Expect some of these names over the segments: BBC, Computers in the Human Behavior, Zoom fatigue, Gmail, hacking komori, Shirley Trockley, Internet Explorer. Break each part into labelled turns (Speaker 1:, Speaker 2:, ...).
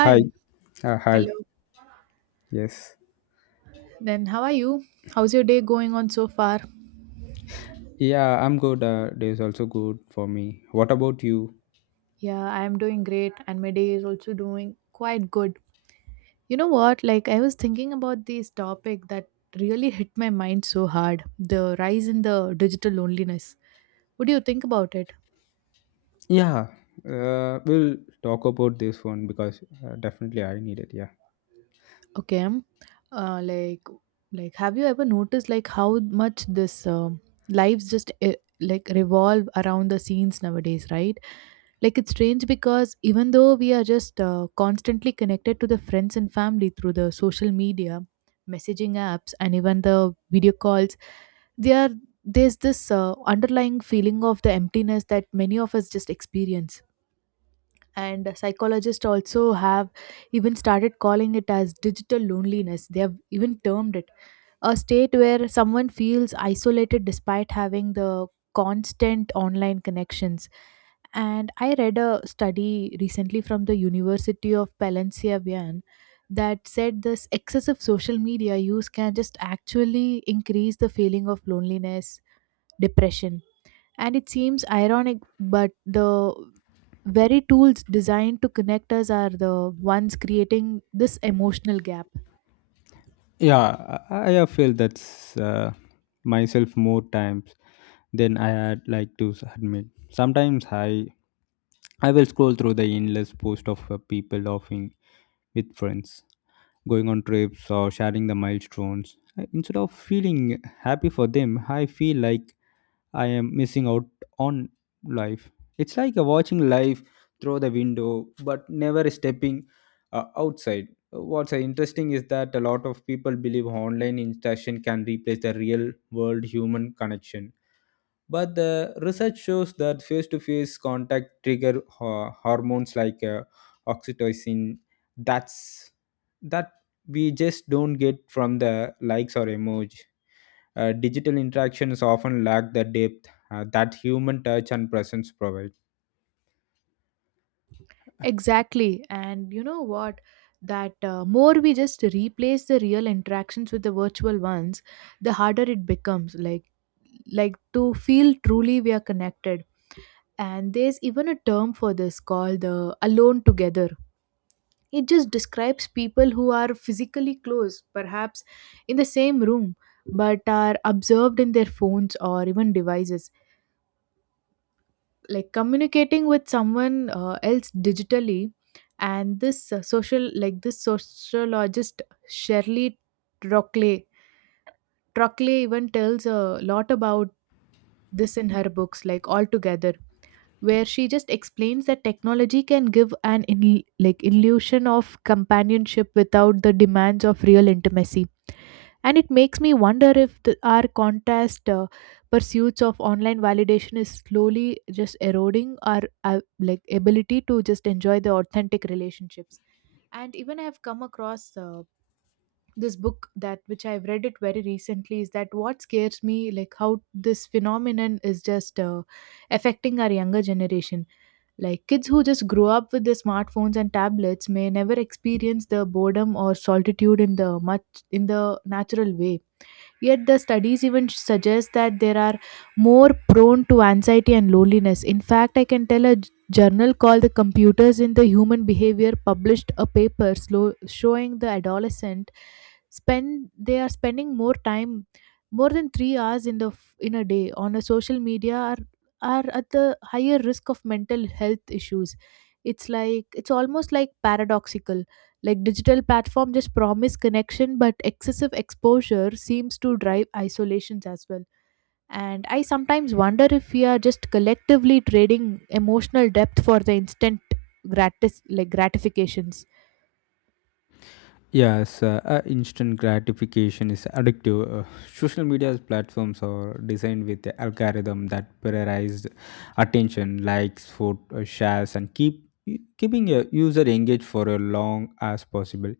Speaker 1: Hi. Hi.
Speaker 2: Hello.
Speaker 1: Yes.
Speaker 2: Then how are you? How's your day going on so far?
Speaker 1: Yeah, I'm good. Day is also good for me. What about you?
Speaker 2: Yeah, I am doing great and my day is also doing quite good. You know what? I was thinking about this topic that really hit my mind so hard, the rise in the digital loneliness. What do you think about it?
Speaker 1: Yeah. We'll talk about this one because definitely I need it. Yeah.
Speaker 2: Okay. Like, have you ever noticed like how much this lives just like revolve around the scenes nowadays, right? Like it's strange because even though we are just constantly connected to the friends and family through the social media, messaging apps, and even the video calls, there there's this underlying feeling of the emptiness that many of us just experience. And psychologists also have even started calling it as digital loneliness. They have even termed it a state where someone feels isolated despite having the constant online connections. And I read a study recently from the University of Palencia Bien that said this excessive social media use can just actually increase the feeling of loneliness, depression. And it seems ironic, but the very tools designed to connect us are the ones creating this emotional gap.
Speaker 1: Yeah. I have felt that's myself more times than I had like to admit. Sometimes I will scroll through the endless post of people laughing with friends, going on trips or sharing the milestones. Instead of feeling happy for them, I feel like I am missing out on life. It's like a watching life through the window, but never stepping outside. What's interesting is that a lot of people believe online interaction can replace the real world human connection. But the research shows that face to face contact trigger hormones like oxytocin. That's that we just don't get from the likes or emoji. Digital interactions often lack the depth that human touch and presence provide.
Speaker 2: Exactly. And you know what? That more we just replace the real interactions with the virtual ones, the harder it becomes. Like to feel truly we are connected. And there's even a term for this called the alone together. It just describes people who are physically close, perhaps in the same room, but are observed in their phones or even devices. Like communicating with someone else digitally, and this social, like this sociologist Shirley Trockley, even tells a lot about this in her books, like all together. Where she just explains that technology can give like illusion of companionship without the demands of real intimacy. And it makes me wonder if our contrast pursuits of online validation is slowly just eroding our like ability to just enjoy the authentic relationships. And even I have come across this book that which I've read it very recently is that what scares me like how this phenomenon is just affecting our younger generation. Like kids who just grow up with the smartphones and tablets may never experience the boredom or solitude in the natural way. Yet the studies even suggest that they are more prone to anxiety and loneliness. In fact, I can tell a journal called The Computers in the Human Behavior published a paper slow, showing the adolescent spend they are spending more time, more than 3 hours in the in a day on a social media, are at the higher risk of mental health issues. It's like it's almost like paradoxical. Like digital platform just promise connection, but excessive exposure seems to drive isolations as well. And I sometimes wonder if we are just collectively trading emotional depth for the instant gratis like gratifications.
Speaker 1: Yes, instant gratification is addictive. Social media platforms are designed with the algorithm that prioritized attention, likes, food, shares, and keeping a user engaged for as long as possible.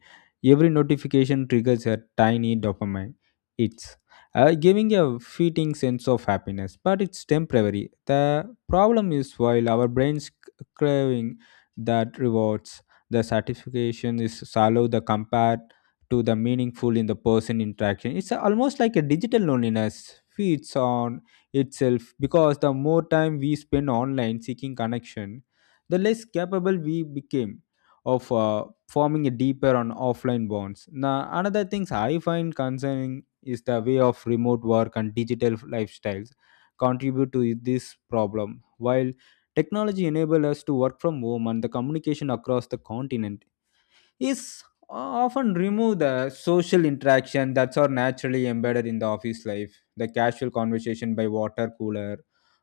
Speaker 1: Every notification triggers a tiny dopamine. It's giving a fleeting sense of happiness, but it's temporary. The problem is while our brains craving that rewards, the satisfaction is shallow the compared to the meaningful in the person interaction. It's almost like a digital loneliness feeds on itself because the more time we spend online seeking connection, the less capable we became of forming a deeper on offline bonds. Now another things I find concerning is the way of remote work and digital lifestyles contribute to this problem. While technology enabled us to work from home and the communication across the continent is often remove the social interaction that's are naturally embedded in the office life. The casual conversation by water cooler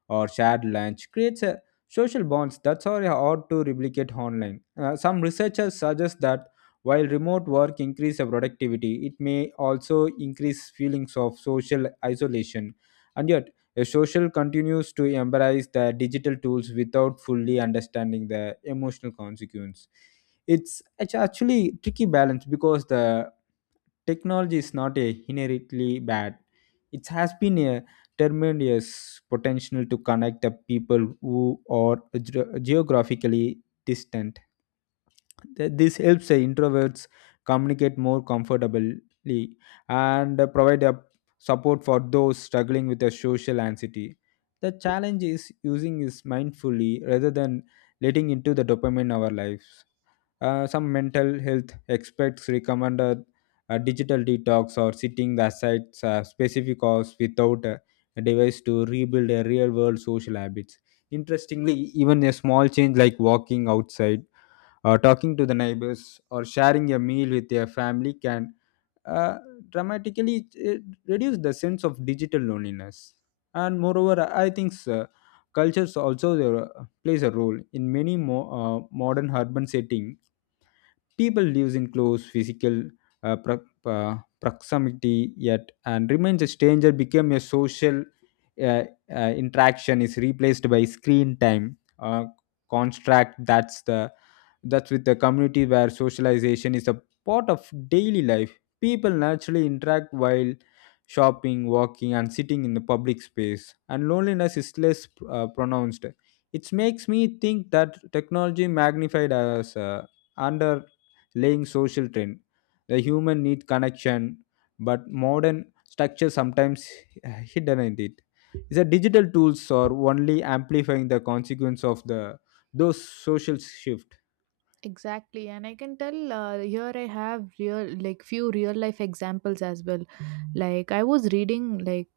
Speaker 1: or shared lunch creates a social bonds that's are hard to replicate online. Some researchers suggest that while remote work increase the productivity, it may also increase feelings of social isolation. And yet, a social continues to embrace the digital tools without fully understanding the emotional consequence. It's actually tricky balance because the technology is not a inherently bad. It has been a tremendous potential to connect the people who are geographically distant. This helps the introverts communicate more comfortably and provide a support for those struggling with a social anxiety. The challenge is using this mindfully rather than letting into the dopamine in our lives. Some mental health experts recommend a digital detox or sitting aside specific hours without a device to rebuild a real world social habits. Interestingly, even a small change like walking outside or talking to the neighbors or sharing a meal with your family can uh, dramatically reduce the sense of digital loneliness. And moreover, I think cultures also plays a role in many modern urban setting. People lives in close physical proximity yet and remains a stranger become a social uh, interaction is replaced by screen time. Contract that's with the community where socialization is a part of daily life. People naturally interact while shopping, walking and sitting in the public space, and loneliness is less pronounced. It makes me think that technology magnified as under laying social trend. The human need connection, but modern structure sometimes hidden in it. Is that digital tools are only amplifying the consequence of the those social shift.
Speaker 2: Exactly, and I can tell here I have real like few real life examples as well. Like I was reading like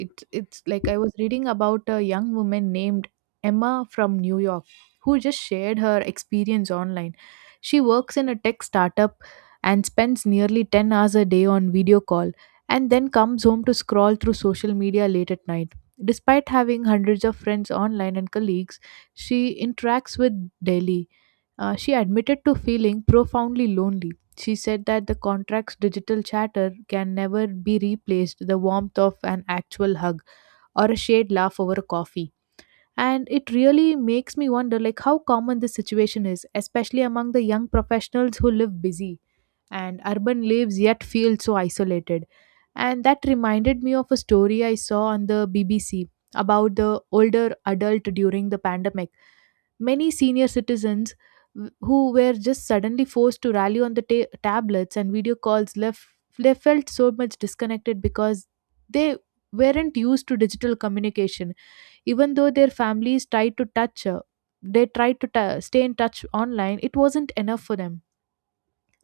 Speaker 2: It, it's like I was reading about a young woman named Emma from New York who just shared her experience online. She works in a tech startup and spends nearly 10 hours a day on video call, and then comes home to scroll through social media late at night. Despite having hundreds of friends online and colleagues, she interacts with daily. She admitted to feeling profoundly lonely. She said that the contract's digital chatter can never be replaced the warmth of an actual hug or a shared laugh over a coffee. And it really makes me wonder like how common this situation is, especially among the young professionals who live busy and urban lives yet feel so isolated. And that reminded me of a story I saw on the BBC about the older adult during the pandemic. Many senior citizens who were just suddenly forced to rally on the tablets and video calls left, they felt so much disconnected because they weren't used to digital communication. Even though their families tried to touch they tried to ta stay in touch online, it wasn't enough for them.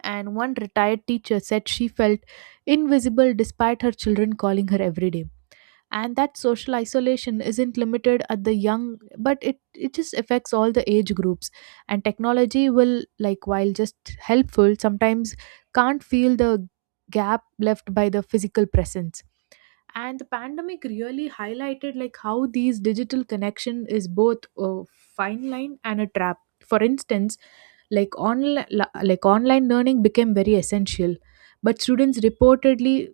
Speaker 2: And one retired teacher said she felt invisible despite her children calling her every day. And that social isolation isn't limited at the young, but it just affects all the age groups. And technology will like while just helpful sometimes can't feel the gap left by the physical presence. And the pandemic really highlighted like how these digital connection is both a fine line and a trap. For instance, like online online learning became very essential, but students reportedly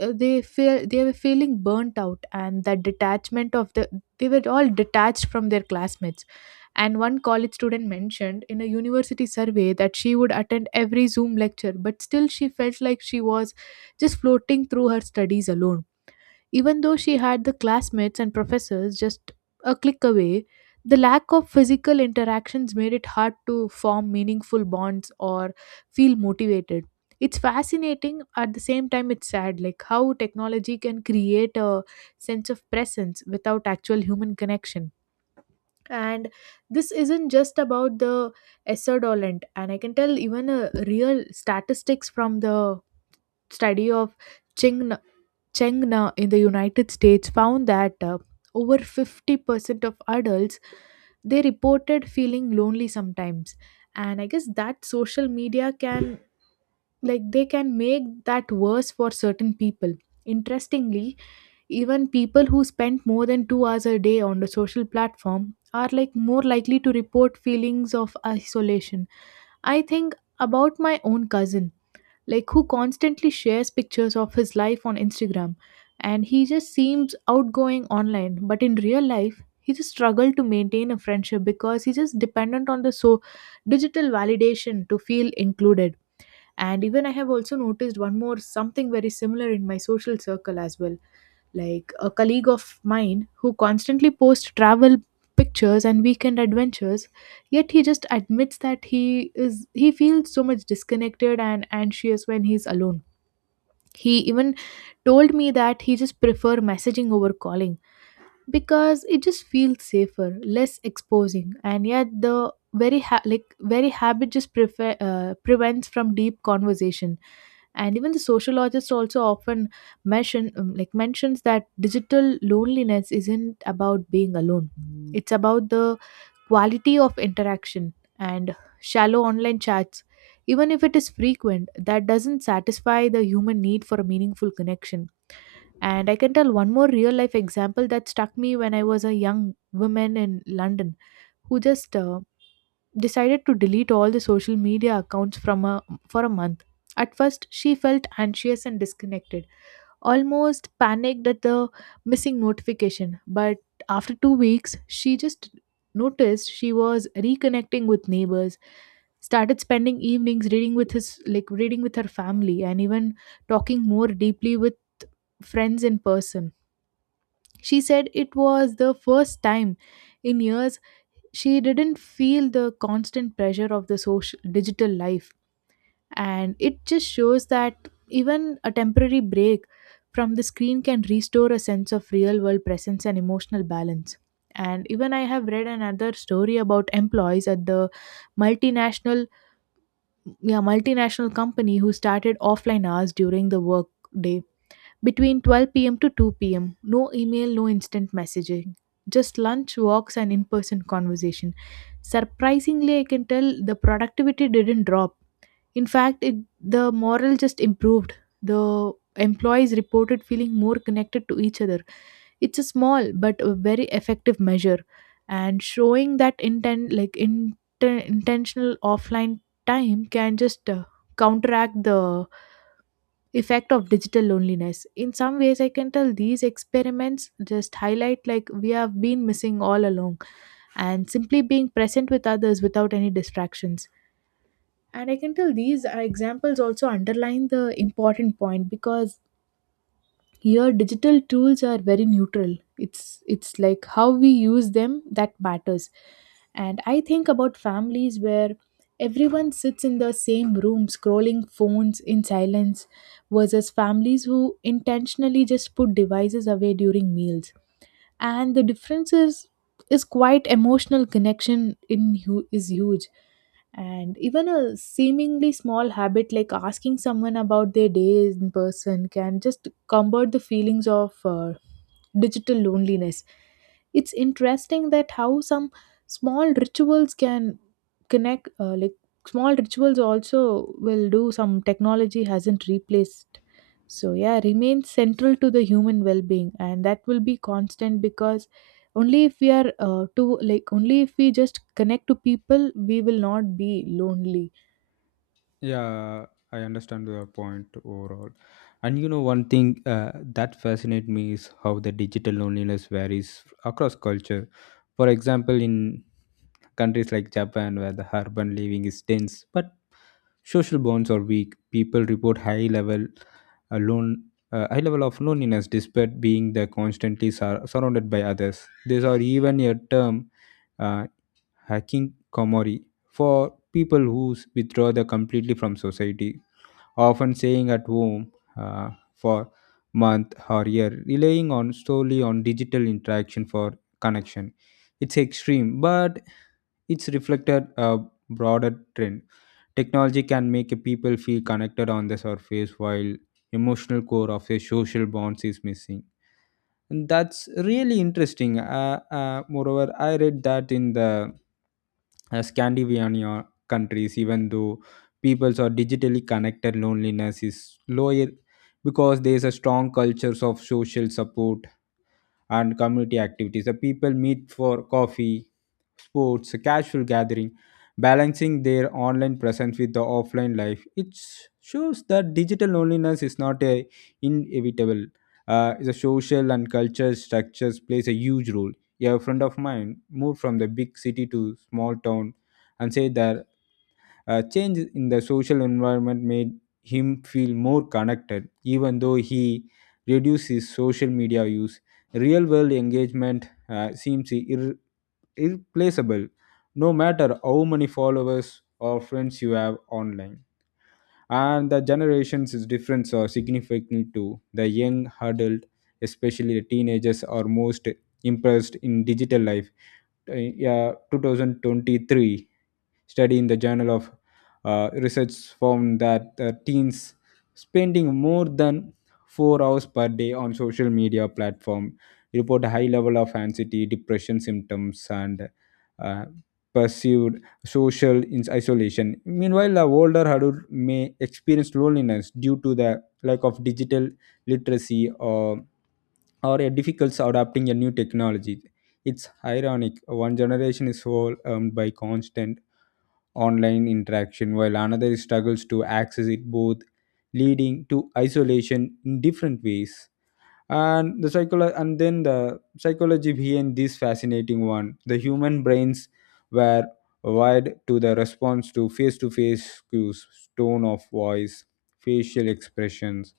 Speaker 2: they were feeling burnt out, and that detachment of the they were all detached from their classmates. And one college student mentioned in a university survey that she would attend every Zoom lecture, but still she felt like she was just floating through her studies alone, even though she had the classmates and professors just a click away. The lack of physical interactions made it hard to form meaningful bonds or feel motivated. It's fascinating at the same time it's sad like how technology can create a sense of presence without actual human connection. And this isn't just about the Esserdolent, and I can tell even a real statistics from the study of Cheng Chengna in the United States found that over 50% of adults, they reported feeling lonely sometimes. And I guess that social media can they can make that worse for certain people. Interestingly, even people who spend more than 2 hours a day on the social platform are like more likely to report feelings of isolation. I think about my own cousin, like who constantly shares pictures of his life on Instagram, and he just seems outgoing online, but in real life he just struggled to maintain a friendship because he's just dependent on the so digital validation to feel included. And even I have also noticed one more something very similar in my social circle as well. Like a colleague of mine who constantly posts travel pictures and weekend adventures, yet he just admits that he feels so much disconnected and anxious when he's alone. He even told me that he just prefer messaging over calling because it just feels safer, less exposing. And yet the very very habit just prevents from deep conversation. And even the sociologist also often mentions that digital loneliness isn't about being alone, it's about the quality of interaction. And shallow online chats, even if it is frequent, that doesn't satisfy the human need for a meaningful connection. And I can tell one more real life example that struck me when I was a young woman in London who just decided to delete all the social media accounts for a month. At first, she felt anxious and disconnected, almost panicked at the missing notification. But after 2 weeks, she just noticed she was reconnecting with neighbors, started spending evenings reading with his like reading with her family, and even talking more deeply with friends in person. She said it was the first time in years she didn't feel the constant pressure of the social digital life. And it just shows that even a temporary break from the screen can restore a sense of real world presence and emotional balance. And even I have read another story about employees at the multinational yeah multinational company who started offline hours during the work day between 12 p.m. to 2 p.m., no email, no instant messaging, just lunch, walks, and in person conversation. Surprisingly, I can tell the productivity didn't drop. In fact, the morale just improved. The employees reported feeling more connected to each other. It's a small but a very effective measure, and showing that intentional offline time can just counteract the effect of digital loneliness. In some ways, I can tell these experiments just highlight like we have been missing all along, and simply being present with others without any distractions. And I can tell these are examples also underline the important point because here, digital tools are very neutral. It's like how we use them that matters. And I think about families where everyone sits in the same room scrolling phones in silence versus families who intentionally just put devices away during meals, and the difference is quite emotional connection in is huge. And even a seemingly small habit like asking someone about their day in person can just combat the feelings of digital loneliness. It's interesting that how some small rituals can connect, like small rituals also will do. Some technology hasn't replaced, so yeah, remains central to the human well-being, and that will be constant because only if we are to like only if we just connect to people, we will not be lonely.
Speaker 1: Yeah, I understand your point overall. And one thing that fascinates me is how the digital loneliness varies across culture. For example, in countries like Japan, where the urban living is dense but social bonds are weak. People report high level alone. High level of loneliness despite being the constantly surrounded by others. These are even a term, uh, hacking komori, for people who withdraw the completely from society, often staying at home for month or year, relying on solely on digital interaction for connection. It's extreme, but it's reflected a broader trend. Technology can make a people feel connected on the surface while emotional core of a social bonds is missing. And that's really interesting. Moreover, I read that in the Scandinavian countries, even though peoples are digitally connected, loneliness is lower because there is a strong cultures of social support and community activities. The people meet for coffee, sports, casual gathering, balancing their online presence with the offline life. It shows that digital loneliness is not a inevitable. The social and cultural structures plays a huge role. A friend of mine moved from the big city to small town and said that change in the social environment made him feel more connected, even though he reduced his social media use. Real world engagement seems irreplaceable, no matter how many followers or friends you have online. And the generations is different or significant too. The young adult, especially the teenagers, are most impressed in digital life. Yeah, 2023 study in the Journal of Research found that teens spending more than 4 hours per day on social media platform report a high level of anxiety, depression symptoms, and uh, perceived social isolation. Meanwhile, the older adult may experience loneliness due to the lack of digital literacy or a difficulty adapting a new technology. It's ironic. One generation is overwhelmed by constant online interaction, while another struggles to access it both, leading to isolation in different ways. And and then the psychology behind this fascinating one. The human brains were wired to the response to face-to-face cues, tone of voice, facial expressions,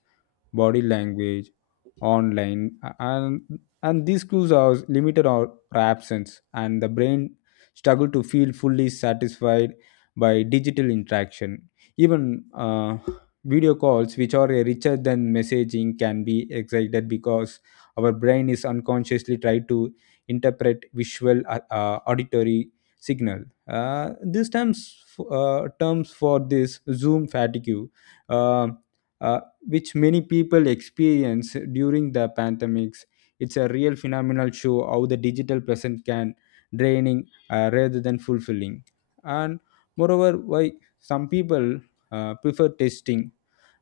Speaker 1: body language, online, and these clues are limited or absence, and the brain struggle to feel fully satisfied by digital interaction. Even video calls, which are richer than messaging, can be excited because our brain is unconsciously trying to interpret visual, auditory signal. These terms for this Zoom fatigue. Uh, uh, which many people experience during the pandemics. It's a real phenomenal show how the digital present can draining rather than fulfilling. And moreover, why some people prefer testing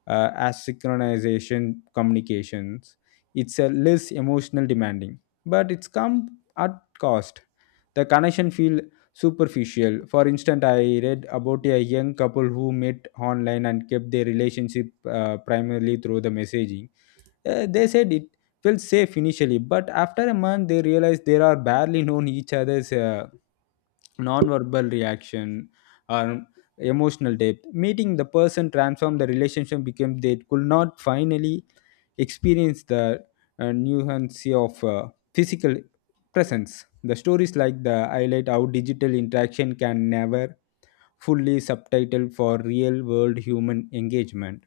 Speaker 1: asynchronization communications. It's a less emotional demanding, but it's come at cost. The connection feel superficial. For instance, I read about a young couple who met online and kept their relationship primarily through the messaging. They said it felt safe initially, but after a month they realized they are barely known each other's. Non-verbal reaction or emotional depth meeting the person transformed the relationship became they could not finally experience the nuance of physical presence. The stories like the highlight how digital interaction can never fully subtitle for real world human engagement.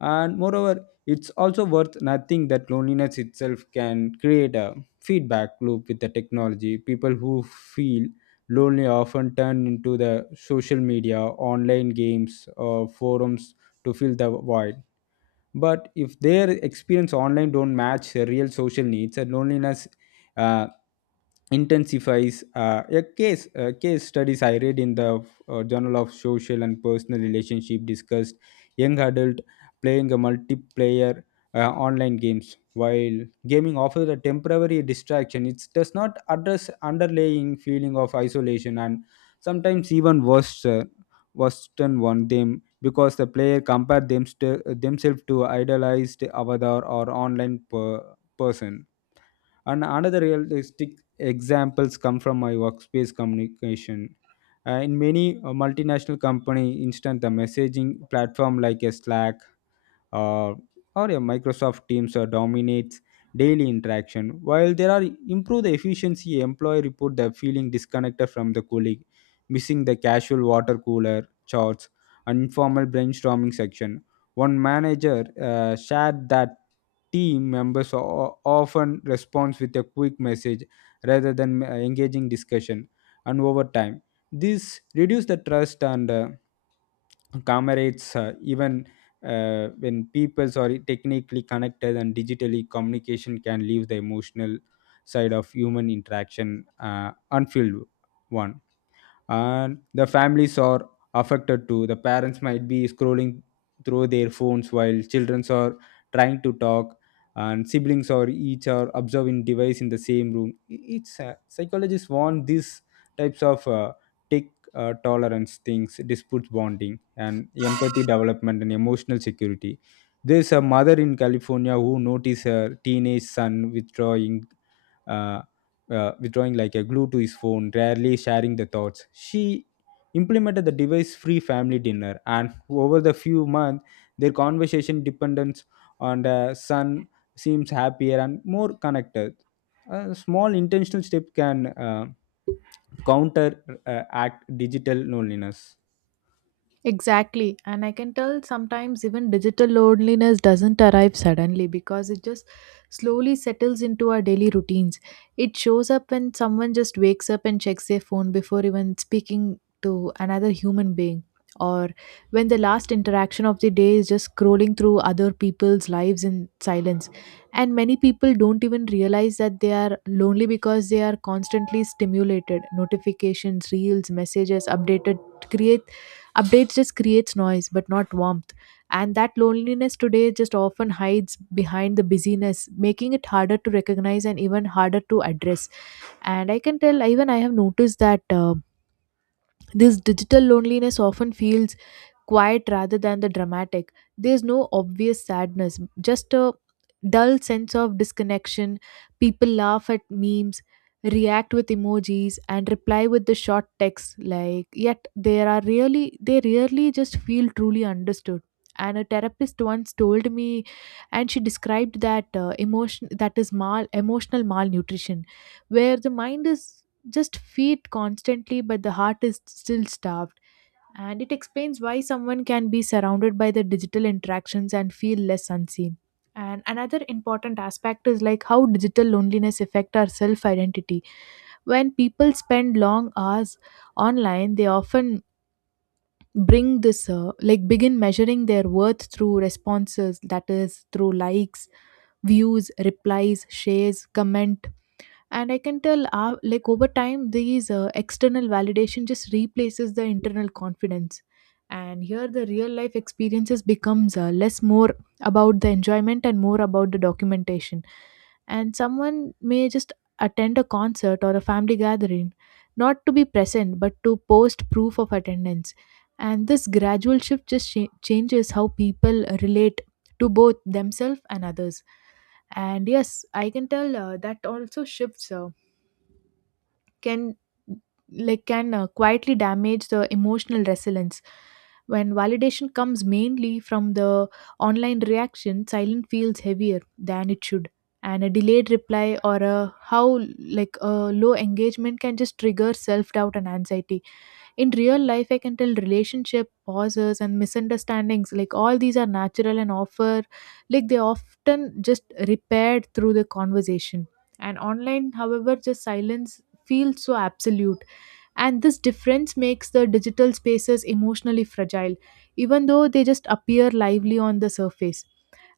Speaker 1: And moreover, it's also worth nothing that loneliness itself can create a feedback loop with the technology. People who feel lonely often turn into the social media, online games or forums to fill the void, but if their experience online don't match their real social needs and loneliness uh, intensifies. A case studies I read in the journal of social and personal relationship discussed young adult playing a multiplayer online games. While gaming offers a temporary distraction, it does not address underlying feeling of isolation and sometimes even worse worsen one them, because the player compare themselves to idolized avatar or online person. And another realistic examples come from my workspace communication. In many multinational company, instant the messaging platform like a Slack uh, or a Microsoft Teams dominates daily interaction. While there are improve the efficiency, employee report the feeling disconnected from the colleague, missing the casual water cooler chats and informal brainstorming section. One manager shared that team members often respond with a quick message rather than engaging discussion, and over time this reduce the trust and comrades. Even When people are technically connected and digitally, communication can leave the emotional side of human interaction unfilled one. And the families are affected too. The parents might be scrolling through their phones while children are trying to talk, and siblings are each are observing device in the same room. It's psychologists want these types of tech tolerance things disputes bonding and empathy development and emotional security. There's a mother in California who noticed her teenage son withdrawing, uh, withdrawing like a glue to his phone, rarely sharing the thoughts. She implemented the device free family dinner, and over the few months, their conversation dependence on the son seems happier and more connected. A small intentional step can counter act digital loneliness.
Speaker 2: Exactly. And I can tell sometimes even digital loneliness doesn't arrive suddenly because it just slowly settles into our daily routines. It shows up when someone just wakes up and checks their phone before even speaking to another human being, or when the last interaction of the day is just scrolling through other people's lives in silence. And many people don't even realize that they are lonely because they are constantly stimulated. Notifications, reels, messages, updated create Updates just creates noise but not warmth. And that loneliness today just often hides behind the busyness, making it harder to recognize and even harder to address. And I can tell, even I have noticed that this digital loneliness often feels quiet rather than the dramatic. There's no obvious sadness, just a dull sense of disconnection. People laugh at memes, react with emojis, and reply with the short texts. Like, yet there are really they rarely just feel truly understood. And a therapist once told me, and she described that emotion, that is mal emotional malnutrition, where the mind is just feed constantly, but the heart is still starved, and it explains why someone can be surrounded by the digital interactions and feel less unseen. And another important aspect is like how digital loneliness affect our self identity. When people spend long hours online, they often bring this, like begin measuring their worth through responses, that is through likes, views, replies, shares, comment. And I can tell, like over time these external validation just replaces the internal confidence. And here the real life experiences becomes, less, more about the enjoyment and more about the documentation. And someone may just attend a concert or a family gathering not to be present but to post proof of attendance. And this gradual shift just changes how people relate to both themselves and others. And yes, I can tell that also shifts, can like can quietly damage the emotional resilience. When validation comes mainly from the online reaction, silent feels heavier than it should. And a delayed reply or a how like a low engagement can just trigger self doubt and anxiety. In real life, I can tell relationship pauses and misunderstandings, like all these are natural and offer, like they often just repaired through the conversation. And online, however, just silence feels so absolute. And this difference makes the digital spaces emotionally fragile, even though they just appear lively on the surface.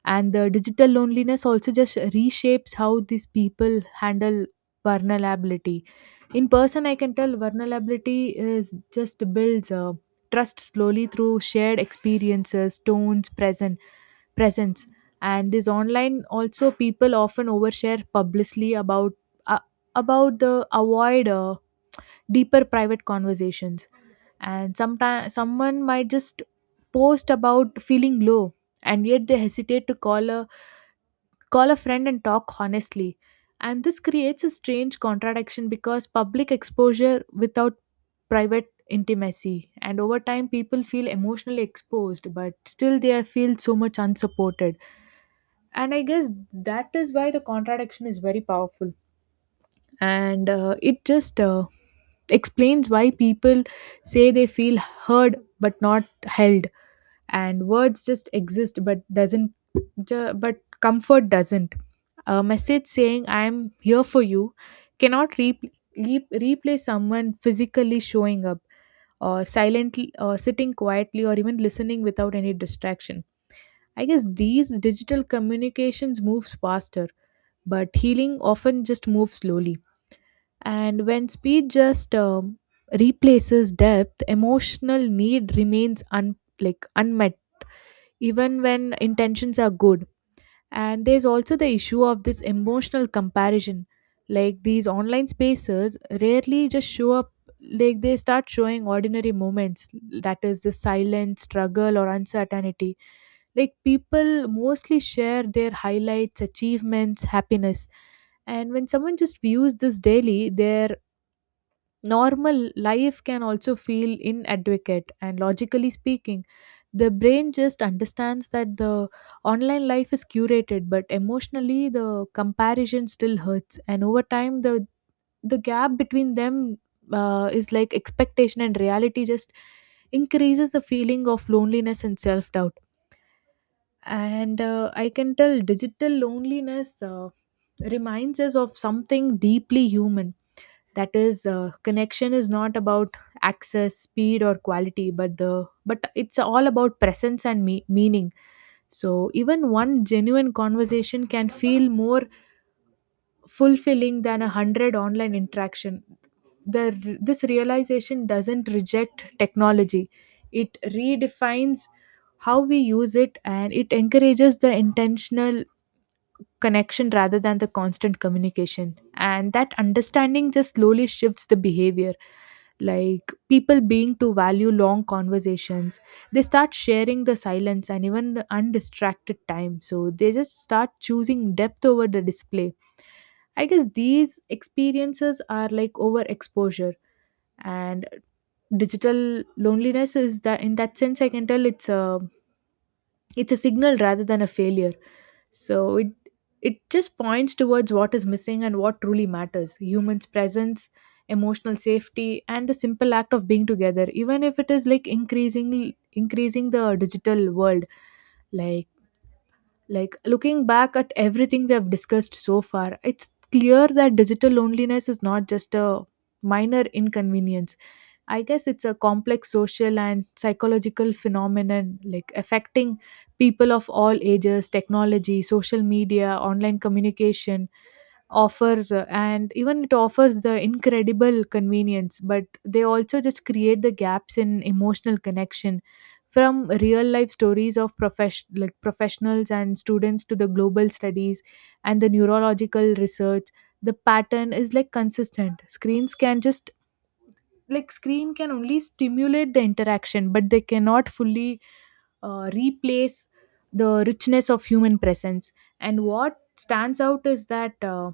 Speaker 2: And the digital loneliness also just reshapes how these people handle vulnerability. In person, I can tell vulnerability is just builds, trust slowly through shared experiences, tones present, presence. And this online also, people often overshare publicly about, uh, about the avoid, deeper private conversations. And sometimes someone might just post about feeling low, and yet they hesitate to call a friend and talk honestly. And this creates a strange contradiction because public exposure without private intimacy. And over time, people feel emotionally exposed, but still they feel so much unsupported. And I guess that is why the contradiction is very powerful. And it just explains why people say they feel heard but not held, and words just exist but doesn't ju- but comfort doesn't. A message saying I am here for you cannot replace someone physically showing up or silently or sitting quietly or even listening without any distraction. I guess these digital communications moves faster, but healing often just moves slowly. And when speed just replaces depth, emotional need remains like unmet, even when intentions are good. And there's also the issue of this emotional comparison. Like these online spaces rarely just show up, like they start showing ordinary moments, that is, the silence, struggle, or uncertainty. Like people mostly share their highlights, achievements, happiness. And when someone just views this daily, their normal life can also feel inadequate, and logically speaking, the brain just understands that the online life is curated, but emotionally, the comparison still hurts. And over time, the gap between them, is like expectation and reality just increases the feeling of loneliness and self doubt. And I can tell digital loneliness, reminds us of something deeply human, that is, connection is not about access, speed, or quality, but it's all about presence and meaning. So even one genuine conversation can feel more fulfilling than a hundred online interaction. The This realization doesn't reject technology, it redefines how we use it, and it encourages the intentional connection rather than the constant communication. And that understanding just slowly shifts the behavior. Like people being to value long conversations, they start sharing the silence and even the undistracted time. So they just start choosing depth over the display. I guess these experiences are like overexposure, and digital loneliness is that, in that sense I can tell it's a signal rather than a failure. So it just points towards what is missing and what truly matters: humans presence, emotional safety, and the simple act of being together, even if it is like increasingly increasing the digital world. like like looking back at everything we have discussed so far, it's clear that digital loneliness is not just a minor inconvenience. I guess it's a complex social and psychological phenomenon, like affecting people of all ages. Technology, social media, online communication offers, and even it offers the incredible convenience, but they also just create the gaps in emotional connection. From real life stories of like professionals and students to the global studies and the neurological research, the pattern is like consistent. Screens can just like screen can only stimulate the interaction, but they cannot fully replace the richness of human presence. And what stands out is that,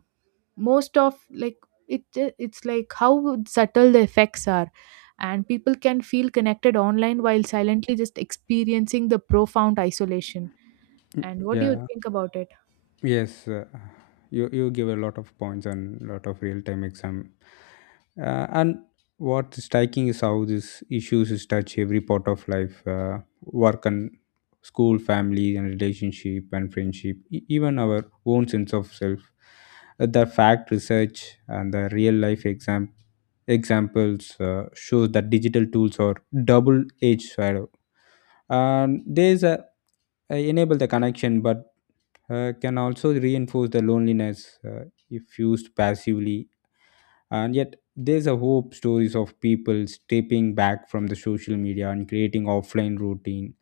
Speaker 2: most of like, it it's like how subtle the effects are. And people can feel connected online while silently just experiencing the profound isolation. And what do you
Speaker 1: Yeah,
Speaker 2: think about it?
Speaker 1: yes, you give a lot of points and lot of real time and what's striking is how these issues is touch every part of life, work and school, family and relationship and friendship, even our own sense of self. The fact research and the real life examples shows that digital tools are double edged sword, and there's a enable the connection but can also reinforce the loneliness if used passively. And yet, there's a hope stories of people stepping back from the social media and creating offline routine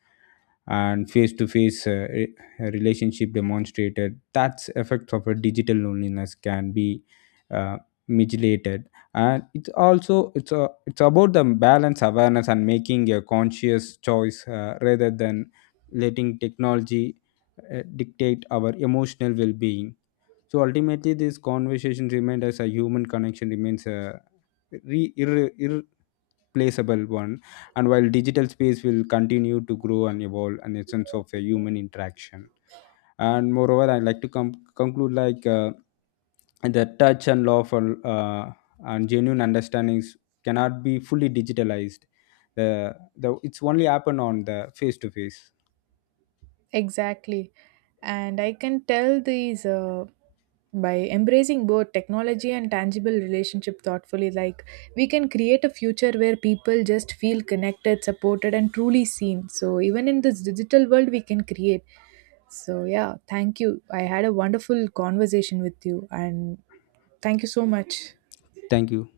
Speaker 1: and face to face relationship demonstrated that's effects of a digital loneliness can be uh, mitigated. And it's also it's about the balance awareness and making a conscious choice rather than letting technology dictate our emotional well-being. So ultimately, this conversation remained as a human connection remains a irreplaceable one. And while digital space will continue to grow and evolve an essence of a human interaction. And moreover, I'd like to conclude like the touch and lawful and genuine understandings cannot be fully digitalized. It's only happen on the face to face.
Speaker 2: Exactly. And I can tell these, by embracing both technology and tangible relationship thoughtfully, like we can create a future where people just feel connected, supported, and truly seen. So even in this digital world we can create. So yeah, thank you. I had a wonderful conversation with you, and thank you so much.
Speaker 1: Thank you.